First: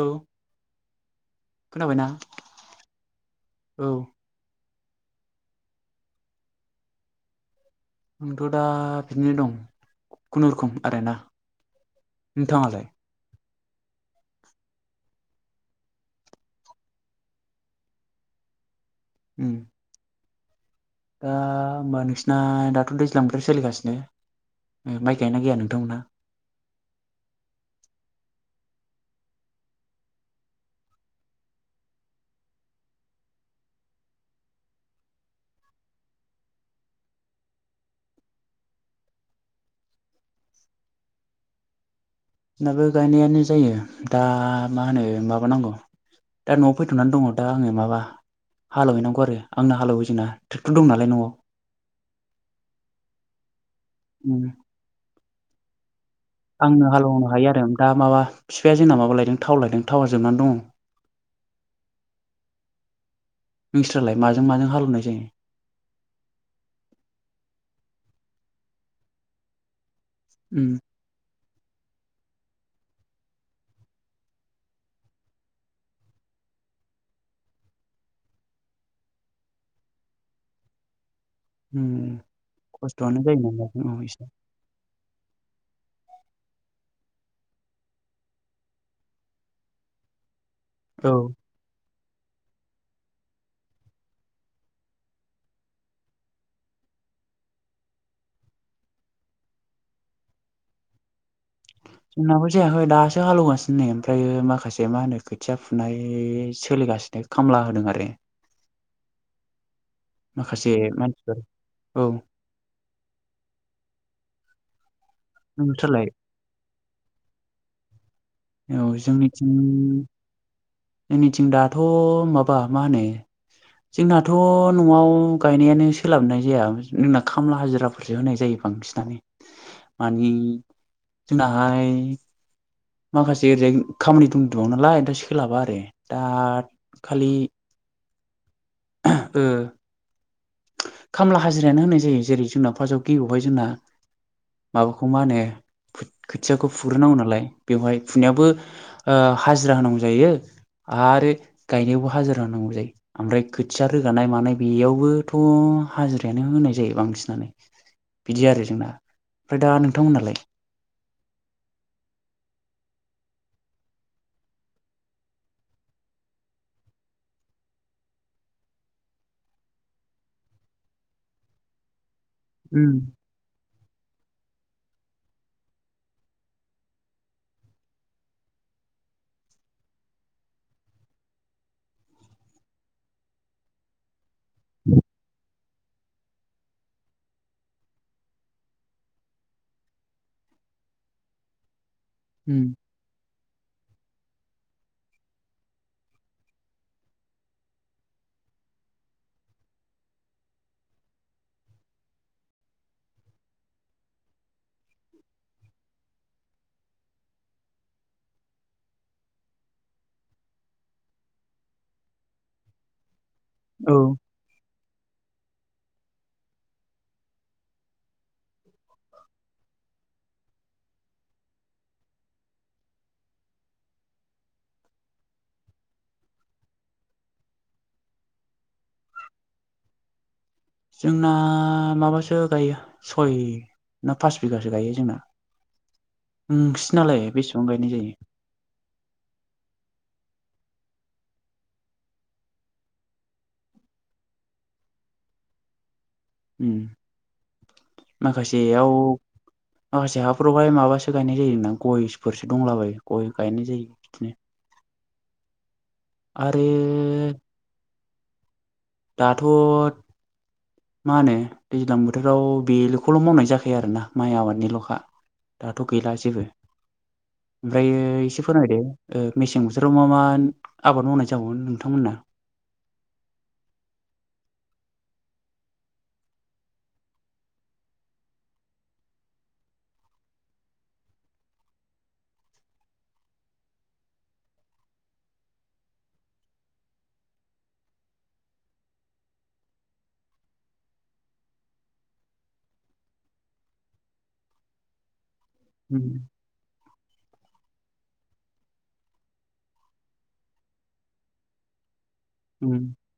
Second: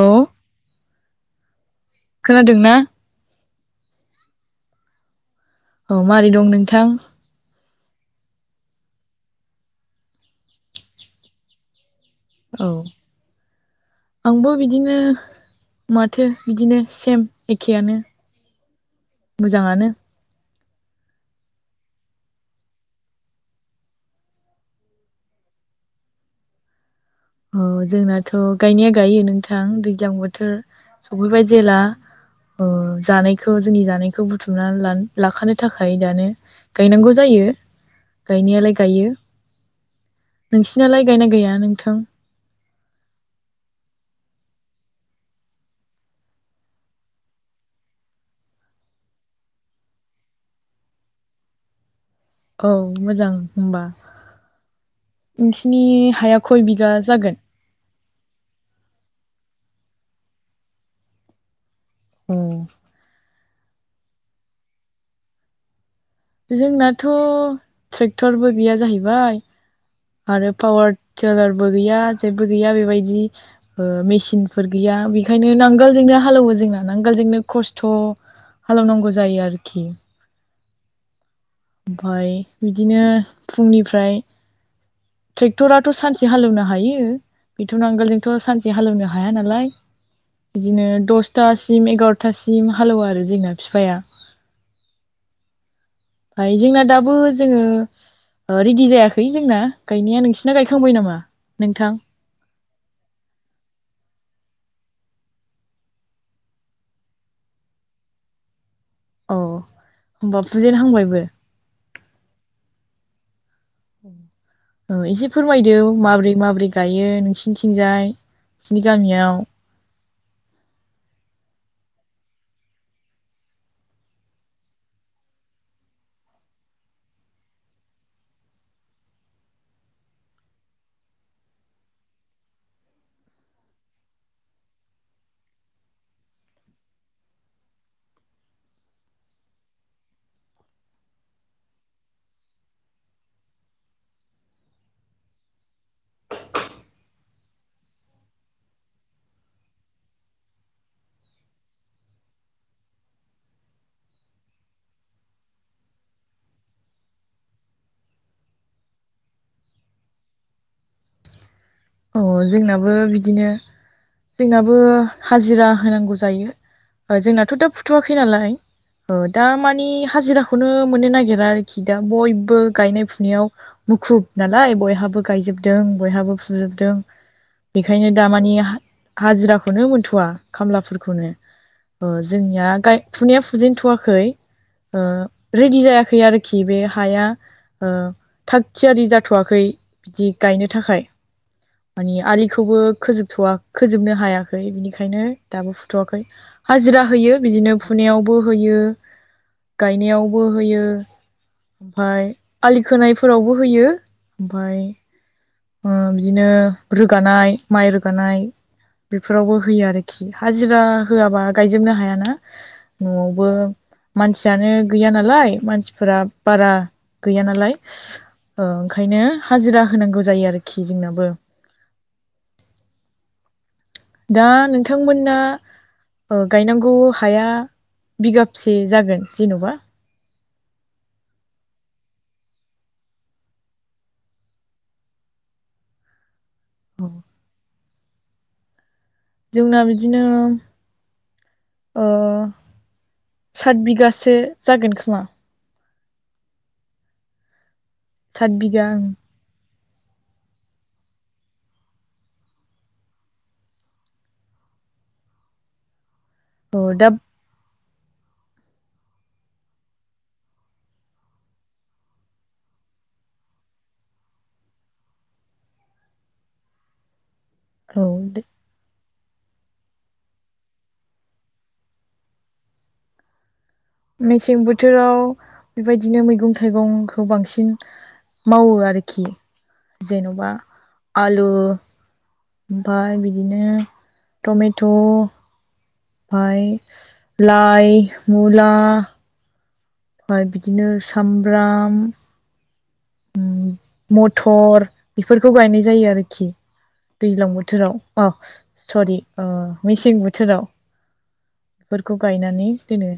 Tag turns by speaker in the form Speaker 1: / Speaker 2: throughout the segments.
Speaker 1: औ
Speaker 2: खोनाबायना
Speaker 1: खोनादों ना
Speaker 2: औ
Speaker 1: औ माबारै दं नोंथां
Speaker 2: आंथ' दा बिदिनो दं खुनुरुखुम आरोना।
Speaker 1: औ।
Speaker 2: नोंथाङालाय
Speaker 1: आंबो बिदिनो माथो बिदिनो सेम एखेआनो
Speaker 2: उम
Speaker 1: मोजाङानो
Speaker 2: दा होमबा नोंसिना दाथ' दैज्लां बोथोर सोलिगासिनो माइ गाय ना गाया नोंथांमोनहा
Speaker 1: अ जोंनाथ' गायनाया गायो नोंथां दैज्लां बोथोर सफैबाय जेला जानायखौ जोंनि जानायखौ बुथुमना लाखानो थाखाय दानो गायनांगौ जायो गायनायालाय गायो नोंसिनालाय गायना गैया नोंथां?
Speaker 2: दाबो गायनायानो जायो दा मा होनो माबानांगौ दा न'आव फैथ'नानै दङ दा आङो माबा हालेव हैनांगौ आरो आंनो हालेववो जोंना ट्रेक्टर दं नालाय न'आव
Speaker 1: औ मोजां होनबा हाया खय बिगा
Speaker 2: आंनो
Speaker 1: जागोन
Speaker 2: हालेवनो हायो आरो दा माबा फिफाया जोंना माबा लायदों थाव लायदों थाववा जोबनानै दङ
Speaker 1: औ।
Speaker 2: नोंस्रालाय माजों माजों हालेवनाय जायो?
Speaker 1: जोंनाथ' ट्रेक्टरबो गैया जाहैबाय आरो
Speaker 2: उम
Speaker 1: पाववार टेलारबो गैया जेबो गैया बेबायदि मेचिनफोर गोयया बेखायनो नांगोलजोंनो हालवो जोंना नांगोलजोंनो खस्थ' हालौनांगौ जायो आरोखि
Speaker 2: उम
Speaker 1: ओमफाय बिदिनो
Speaker 2: खस्थ'आनो जायो नालाय औ
Speaker 1: फुंनिफ्राय
Speaker 2: एसे
Speaker 1: ट्रेक्टराथ' सानसे हालेवनो हायो बेथ' नांगोलजोंथ' सानसे हालेवनो हाया नालाय। बिदिनो
Speaker 2: औ
Speaker 1: दसथासिम एगार'थासिम हालेवो आरो जोंना फिफाया फ्राय जोंना दाबो जोङो रेडि जायाखै जोंना गायनाया नोंसिना गायखांबाय नामा नोंथां
Speaker 2: जोंनाबो जायाखै दासो हालेवगासिनो नै ओमफ्रायो माखासे मा होनो खोथिया फुनाय सोलिगासिनो खामला होदों आरो।
Speaker 1: अ होमबा
Speaker 2: माखासे
Speaker 1: फुजेन हांबायबो?
Speaker 2: मानसिफोर औ
Speaker 1: औ एसे फोरमायदो
Speaker 2: नोंसोरलाय
Speaker 1: माबोरै माबोरै गायो नोंसिनिथिंजाय? नोंसिनि
Speaker 2: औ
Speaker 1: गामियाव
Speaker 2: जोंनिथिं जोंनिथिं दाथ' माबा मा होनो जोंनाथ' न'आव गायनायानो सोलाबनाय जाया जोंना खामला हाजिराफोरसो होनाय जायो बांसिन मानि जोंनाहाय माखासे एरै खामानि दुं दुं'नालाय दा सोलाबा आरो दा खालि ओ खामला हाजिरायानो होनाय जायो जेरै जोंना फार्स्टआव गिबियाव जोंना माबाखौ मा होनो खोथियाखौ फुग्रोनांगौ नालाय बेवहाय फुनायावबो हाजिरा होनांगौ जायो आरो गायनायावबो हाजिरा होनांगौ जायो ओमफ्राय खोथिया रोगानाय मानाय बेयावबो थ' हाजिरायानो होनाय जायो बांसिनानो बिदि आरो जोंना ओमफ्राय दा नोंथांमोननालाय
Speaker 1: अ जोंनाबो बिदिनो जोंनाबो हाजिरा होनांगौ जायो जोंनाथ' दा फुथ'वाखै नालाय दा मानि हाजिराखौनो मोननो नागिरा आरोखि दा बयबो बो
Speaker 2: उम
Speaker 1: गायनाय फुनायाव मुखुब नालाय बयहाबो गायजोबदों बयहाबो फुजोबदों। बेखायनो दा मानि हाजिराखौनो मोनथ'वा खामलाफोरखौनो ओ जोंनिया फुनाया फुजेनन्थ'वाखै ओ रेडि जायाखै आरोखि बे हाया थाग थियारि जाथ'वाखै बिदि गायनो थाखाय मानि आलिखौ खोजोबथ'वा खोजोबनो हायाखै बिनिखायनो दाबो फुथ'वाखै हाजिरा होयो बिदिनो फुनायावबो होयो गायनायावबो होयो ओमफाय आलि खोनायफोरावबो होयो ओमफाय बिदिनो रोगानाय माइ रोगानाय बेफोरावबो होयो आरोखि हाजिरा होआबा गायजोबनो हायाना न'आवबो
Speaker 2: औ
Speaker 1: मानसि जानो गैया नालाय मानसिफोरा बारा गैया नालाय ओंखायनो हाजिरा होनांगौ जायो आरोखि जोंनाबो दा नोंथांमोना गायनांगौ हाया बिगाबसे जागोन जेन'बा
Speaker 2: जोंना माबासो गायो सय ना पास बिगासो गायो जोंना नोंसानालाय बेसेबां गायनाय जायो
Speaker 1: जोंना बिदिनो ओ सात बिगासो जागोन खोमा सात बिगा
Speaker 2: माखासेयाव
Speaker 1: ओं
Speaker 2: माखासे हाफ्रावहाय माबासो गायनाय जायोना गयफोरसो दंलाबायो गय गायनाय जायो बिदिनो आरो
Speaker 1: औ दा
Speaker 2: दाथ' मा होनो दैज्लां बोथोराव बेल'खौल' मावनाय जाखायो आरोना माइ आबादनिल'खा दाथ' गैला जेबो ओमफ्राय
Speaker 1: औ
Speaker 2: एसे फोरमायदो मेसें बोथोराव मा मा आबाद मावनाय जाबावोन नोंथांमोना
Speaker 1: मेसें बोथोराव बेबायदिनो मैगं थाइगंखौ बांसिन मावो आरोखि जेन'बा आलु ओमफ्राय बिदिनो टमेट' ओमफ्राय लाइ मुला ओमफ्राय बिदिनो सामब्राम मथर बेफोरखौ गायनाय
Speaker 2: उम
Speaker 1: जायो आरोखि दैज्लां बोथोराव अ सरि मेसें बोथोराव बेफोरखौ गायनानै
Speaker 2: उम
Speaker 1: दोनो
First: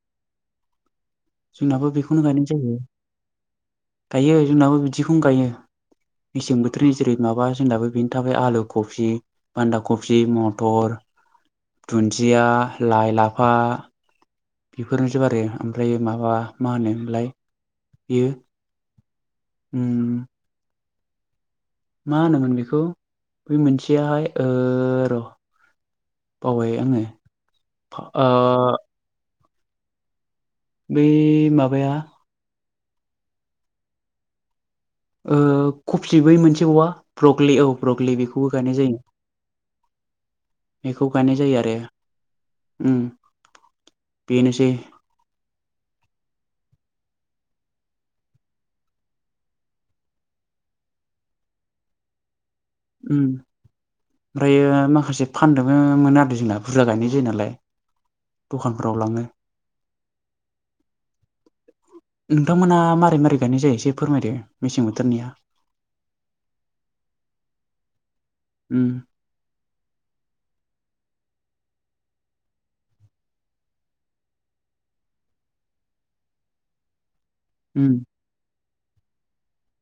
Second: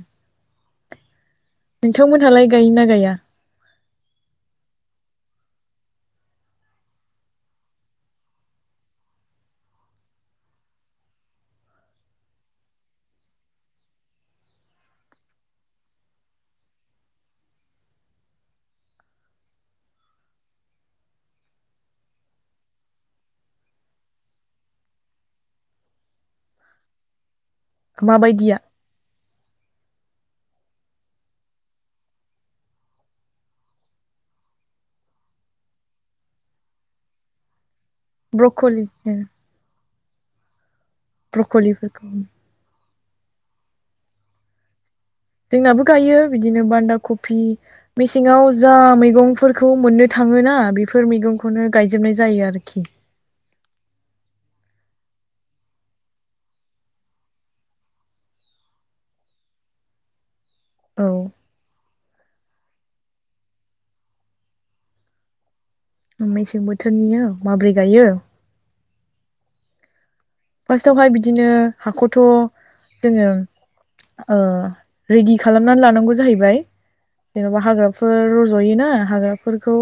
Speaker 2: जोंनाबो बेखौनो गायनाय
Speaker 1: नोंथांमोनहालाय
Speaker 2: जायो
Speaker 1: गायोना गाया
Speaker 2: गायो जोंनाबो बिदिखौनो गायो मेसें बोथोरनि जेरै माबा जोंनाबो बेनि थाखाय आलु कफि बान्दा खफि मथर दुन्दिया लाइ लाफा बेफोरनो जोब आरो ओमफ्राय माबा मा होनोलाय बेयो उम मा होनोमोन बेखौ बे मोनसेयाहाय र' बावबाय आङो ओ
Speaker 1: माबायदिया
Speaker 2: बै माबाया कफसि बै मोनसे औ ब्रकलि औ ब्रकलि बेखौबो गायनाय
Speaker 1: ब्रक'लि
Speaker 2: जायो
Speaker 1: ओ
Speaker 2: बेखौ गायनाय जायो आरो
Speaker 1: ब्रक'लिफोरखौ
Speaker 2: बेनोसै
Speaker 1: जोंनाबो गायो बिदिनो बान्दा कफि मेसेङाव जा मैगंफोरखौ मोननो थाङोना बेफोर मैगंखौनो गायजोबनाय जायो आरोखि
Speaker 2: उम ओमफ्रायो माखासे फानदोंबो मोनो आरो जोंना बुरजा गायनाय जायो नालाय। दखानफोराव लाङो।
Speaker 1: औ
Speaker 2: नोंथांमोना मारै मारै गायनाय जायो एसे फोरमायदो मेसें बोथोरनिया।
Speaker 1: मेसें बोथोरनियो माबोरै गायो
Speaker 2: उम
Speaker 1: फार्स्टावहाय बिदिनो हाखौथ' जोङो ओ रेडि खालामनानै लानांगौ जाहैबाय।। जेन'बा
Speaker 2: उम
Speaker 1: हाग्राफोर रज'योना हाग्रा बेफोरखौ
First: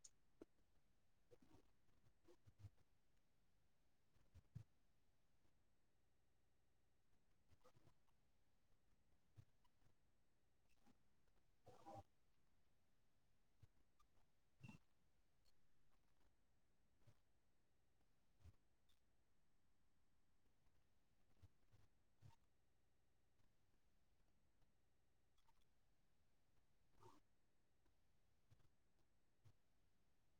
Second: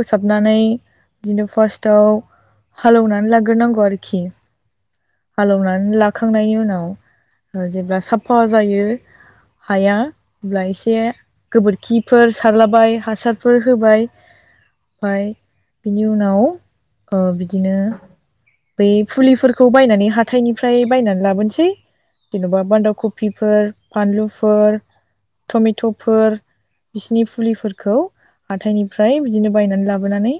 Speaker 1: फोसाबनानै बिदिनो फार्स्टआव हालौवनानै लाग्रोनांगौ आरोखि हालेवनानै लाखांनायनि उनाव जेब्ला साफा जायो हाया होनब्ला एसे गोबोरखिफोर सारलाबाय हासारफोर होबाय ओमफाय बिनि उनाव ओ बिदिनो बै फुलिफोरखौ बायनानै हाथायनिफ्राय बायनानै लाबोनोसै जेन'बा बान्दा कफिफोर फानलुफोर टमेट'फोर बिसिनि फुलिफोरखौ हाथाइनिफ्राय बिदिनो बायनानै लाबोनानै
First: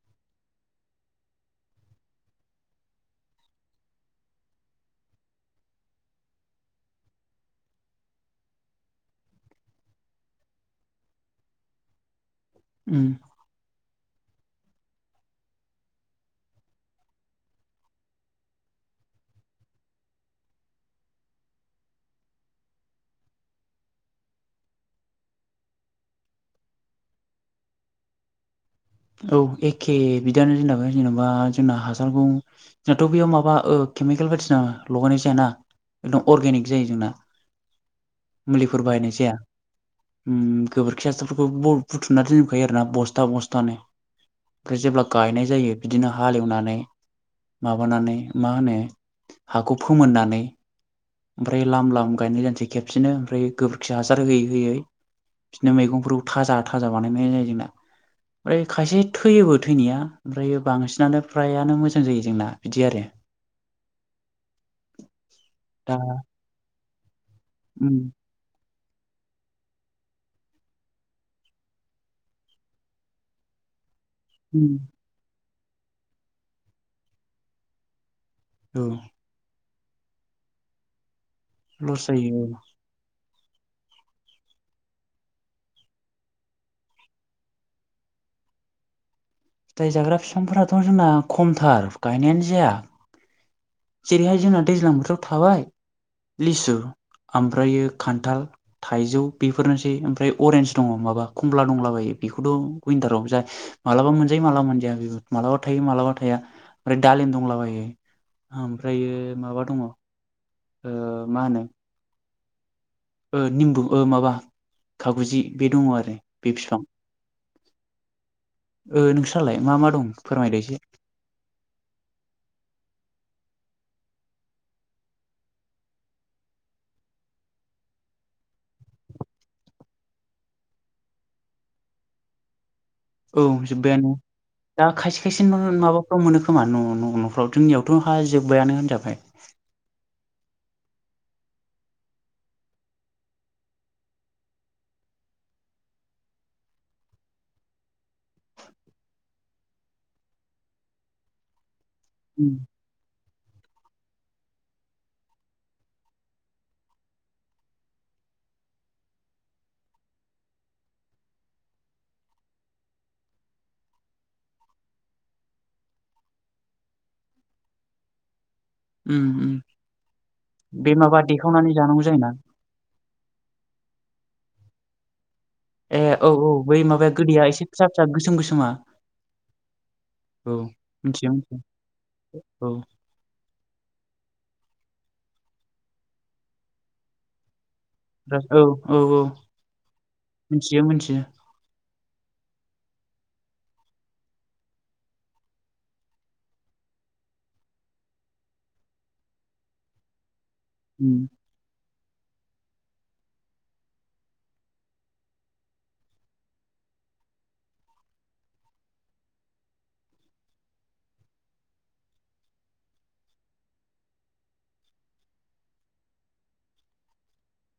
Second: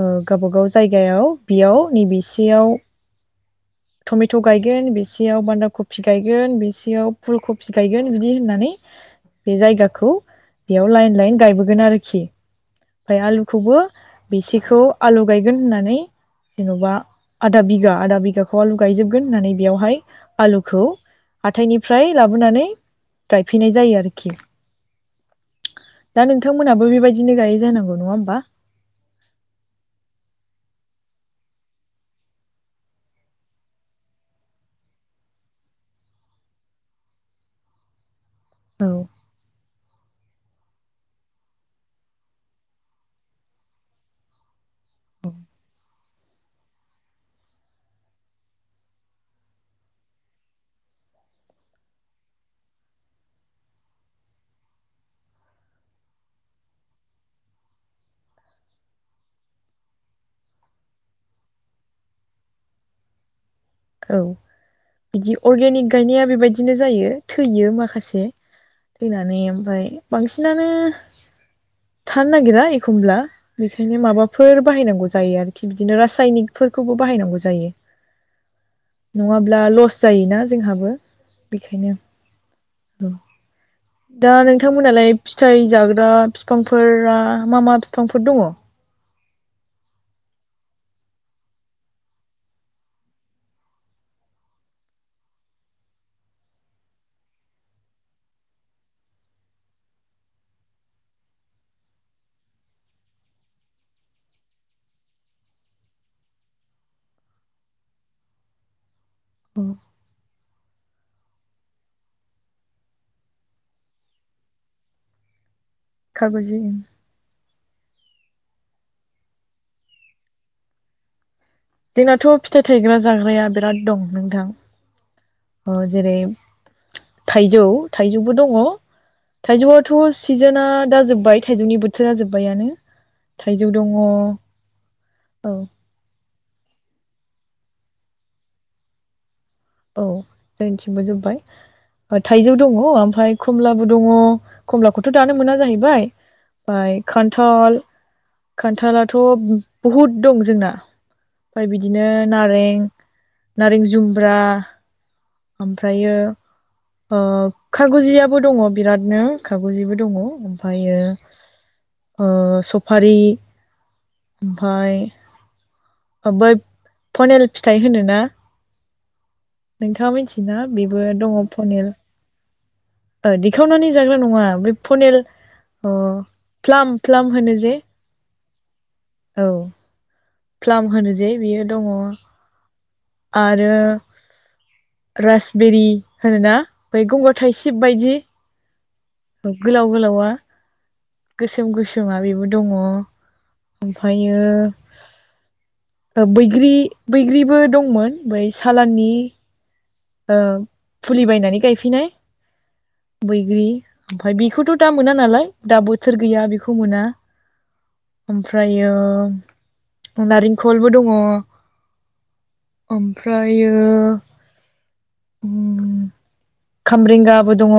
Speaker 1: ओ गावबा गाव जायगायाव बेयाव नैबेसेयाव टमेट' गायगोन बेसेयाव बान्दा कफि गायगोन बेसेयाव फुल कफि गायगोन बिदि होननानै बे जायगाखौ बेयाव लाइन लाइन गायबोगोन आरोखि
Speaker 2: उम
Speaker 1: ओमफ्राय आलु बेखौबो बेसेखौ आलु गायगोन होननानै जेन'बा आदा बिघा आदा बिघाखौ आलु गायजोबगोन होननानै बेयावहाय आलुखौ हाथायनिफ्राय लाबोनानै गायफैनाय जायो आरोखि। दा नोंथांमोनहाबो बेबायदिनो गायो जानांगौ नङा होमबा।
Speaker 2: औ एखे बिदियानो जेनेबा जेनेबा जोंना हासारखौ जोंनाथ' बेयाव माबा ओ केमिकेल बायदिसिना लगायनाय जायाना एकदम अरगेनिक जायो जोंना। मुलिफोर
Speaker 1: औ
Speaker 2: बाहायनाय जाया। ओम गोबोरखि हासारफोरखौ बुथुमना दोनजोबखायो आरोना बस्था बस्थानो। खौ जेब्ला गायनाय जायो बिदिनो हालेवनानै माबानानै मा होनो हाखौ फोमोननानै ओमफ्राय लाम लाम गायनाय जानोसै खेबसेनो ओमफ्राय गोबोरखि हासार होयै होयै बिदिनो मैगंफोरखौ थाजा थाजा बानायनाय जायो जोंना। ओमफ्राय खायसे थैयोबो थैनाया ओमफ्राययो बांसिनानो फ्रायानो मोजां जायो जोंना बिदि आरो
Speaker 1: औ बिदि अर्गेनिक
Speaker 2: दा
Speaker 1: गायनाया बेबायदिनो जायो थैयो
Speaker 2: उम
Speaker 1: माखासे। थैनानै ओमफ्राय बांसिनानो थानो नागिरा एखमब्ला बेखायनो माबा फोर
Speaker 2: उम
Speaker 1: बाहायनांगौ जायो आरोखि बिदिनो रासायनिकफोरखौबो बाहायनांगौ जायो।
Speaker 2: औ
Speaker 1: नङाब्ला लस जायोना जोंहाबो। बेखायनो
Speaker 2: लस जायो औ
Speaker 1: औ दा नोंथांमोनालाय फिथाइ जाग्रा बिफांफोरा मा मा बिफांफोर दङ?
Speaker 2: फिथाइ जाग्रा बिफांफोराथ' जोंना खमथार गायनायानो जाया। जेरैहाय जोंना दैज्लां बोथोराव थाबाय लिसु ओमफ्रायो खान्थाल थाइजौ बेफोरनोसै ओमफ्राय अरेन्ज दङ माबा कमला दंलाबायो बेखौथ' उनटारावबो जा मालाबा मोनजायो मालाबा मोनजाया बे मालाबा थायो मालाबा थाया ओमफ्राय दालिम दंलाबायो। ओमफ्रायो माबा दङ ओ मा होनो ओ निमबु ओ माबा खागुजि बे दङ आरो बे
Speaker 1: खागजि
Speaker 2: फिफां। ओ नोंस्रालाय मा मा दं फोरमायदो एसे?
Speaker 1: जोंनाथ' फिथाइ थायग्रा जाग्राया बिराद दं ओ नोंथां जेरै थाइजौ थाइजौबो दङ। थाइजौआथ' सिजोनआ दा जोबबाय थाइजौनि बोथोरा जोबबायानो।
Speaker 2: औ जोबबायानो दा खायसे खायसे माबा फ्राव मोनो खोमा न'-न'-न'फ्राव जोंनियावथ' हा जोबबायानो होनजाबाय।
Speaker 1: औ जोंनिथिंबो जोबबाय। ओ थाइजौ दङ ओमफाय खमलाबो दङ खमलाखौथ' दानो मोना जाहैबाय। फाय खान्थाल खान्थालाथ' बहुद दं जोंना। ओमफ्राय बिदिनो
Speaker 2: उम
Speaker 1: नारें नारें जुमब्रा ओमफ्रायो ओ खागुजियाबो दङ बिरादनो खागुजिबो दङ ओमफायो ओ सफारि ओमफाय ओ बै पनेल फिथाइ होनो ना
Speaker 2: उम। उम
Speaker 1: नोंथाङा मिनथियोना
Speaker 2: बे
Speaker 1: बेबो
Speaker 2: माबा
Speaker 1: दङ
Speaker 2: देखावनानै
Speaker 1: पनिल।
Speaker 2: जानांगौ जायोना
Speaker 1: ओ दिखावनानै जाग्रा नङा बे फनेल अ
Speaker 2: ए औ औ बै
Speaker 1: प्लाम
Speaker 2: माबाया
Speaker 1: प्लाम
Speaker 2: गोदैया
Speaker 1: होनो
Speaker 2: एसे
Speaker 1: जे
Speaker 2: फिसा फिसा गोसोम गोसोमा
Speaker 1: औ।
Speaker 2: औ
Speaker 1: फ्लाम होनो
Speaker 2: मिथियो
Speaker 1: जे
Speaker 2: मिथियो
Speaker 1: बियो दङ।
Speaker 2: औ
Speaker 1: आरो रासबेरि होनोना बै गंगार थाइसिब बायदि।
Speaker 2: औ औ औ मिनथियो मिनथियो।
Speaker 1: सोम गोसोमा बेबो दङ। ओमफायो ओ बैग्रि बैग्रिबो दंमोन बै सालाननि ओ फुलि
Speaker 2: उम
Speaker 1: बायनानै गायफैनाय। बैग्रि ओमफाय बेखौथ' दा मोना नालाय दा बोथोर गैया बेखौ मोना। ओमफ्रायो अ नारेंखलबो दङ। ओमफ्रायो उ खामरेंगाबो दङ।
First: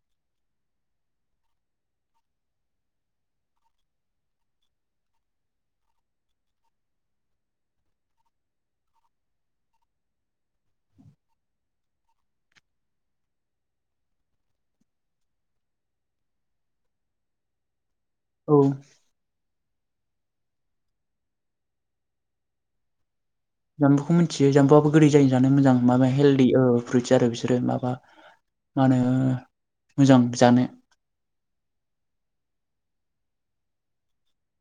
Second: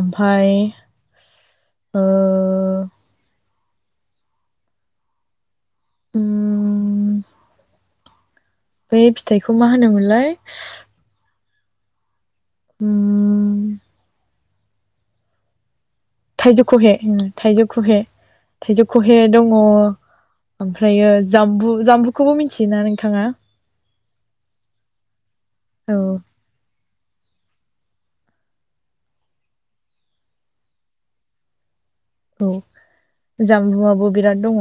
Speaker 1: ओमफाय ओ उम बै फिथाइखौ मा होनोमोनलाय उम थाइजौ खहे उ थाइजौ खहे
Speaker 2: औ
Speaker 1: थाइजौ खहे हे दङ ओमफ्रायो जाबबु जामबुखौबो मिनथियोना नोंथाङा?
Speaker 2: जामबुखौ मोनथियो जामबुआबो गोदै जायो जानो मोजां
Speaker 1: औ
Speaker 2: माबा हेल दि ओ फ्रुइदस आरो बिसोरो माबा मा होनो मोजां जानो।
Speaker 1: औ जामबुआबो बिराद दङ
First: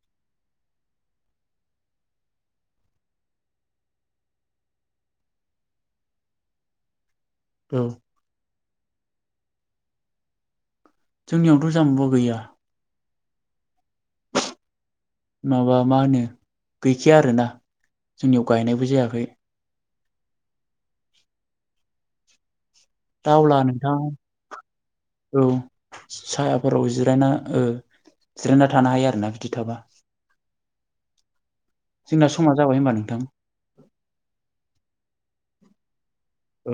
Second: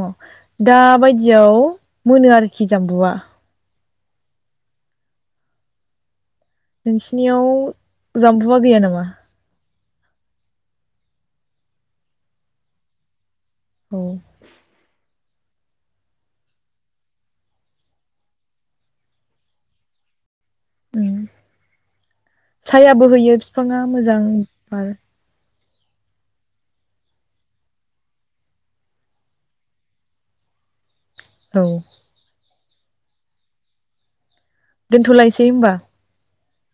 Speaker 1: दा बायदियाव मोनो आरोखि जामबुआ। नोंसिनियाव
Speaker 2: औ
Speaker 1: जामबुआ गैया नामा?
Speaker 2: जोंनियावथ' जामबुआ गैया।
Speaker 1: अ
Speaker 2: माबा मा होनो गैखाया आरोना जोंनियाव गायनायबो जायाखै।
Speaker 1: उम सायाबो
Speaker 2: दा
Speaker 1: होयो
Speaker 2: अब्ला
Speaker 1: बिफाङा
Speaker 2: नोंथां
Speaker 1: मोजां बार।
Speaker 2: औ सायाफोराव जिरायना ओ जिरायना थानो हायो आरोना बिदि थाबा।
Speaker 1: औ
Speaker 2: जोंना समा जाबाय होमबा नोंथां।
Speaker 1: दोनथ'लायसै होमबा।
Speaker 2: औ।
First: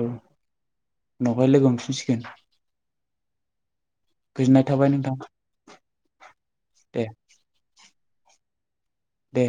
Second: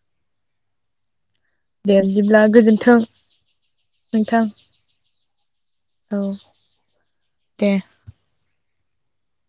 Speaker 2: उनावहाय लोगो
Speaker 1: दे
Speaker 2: हमफिनसिगोन
Speaker 1: बिदिब्ला गोजोन्थों नोंथां
Speaker 2: गोजोननाय थाबाय नोंथां।
Speaker 1: औ
Speaker 2: दे
Speaker 1: दे।
Speaker 2: दे।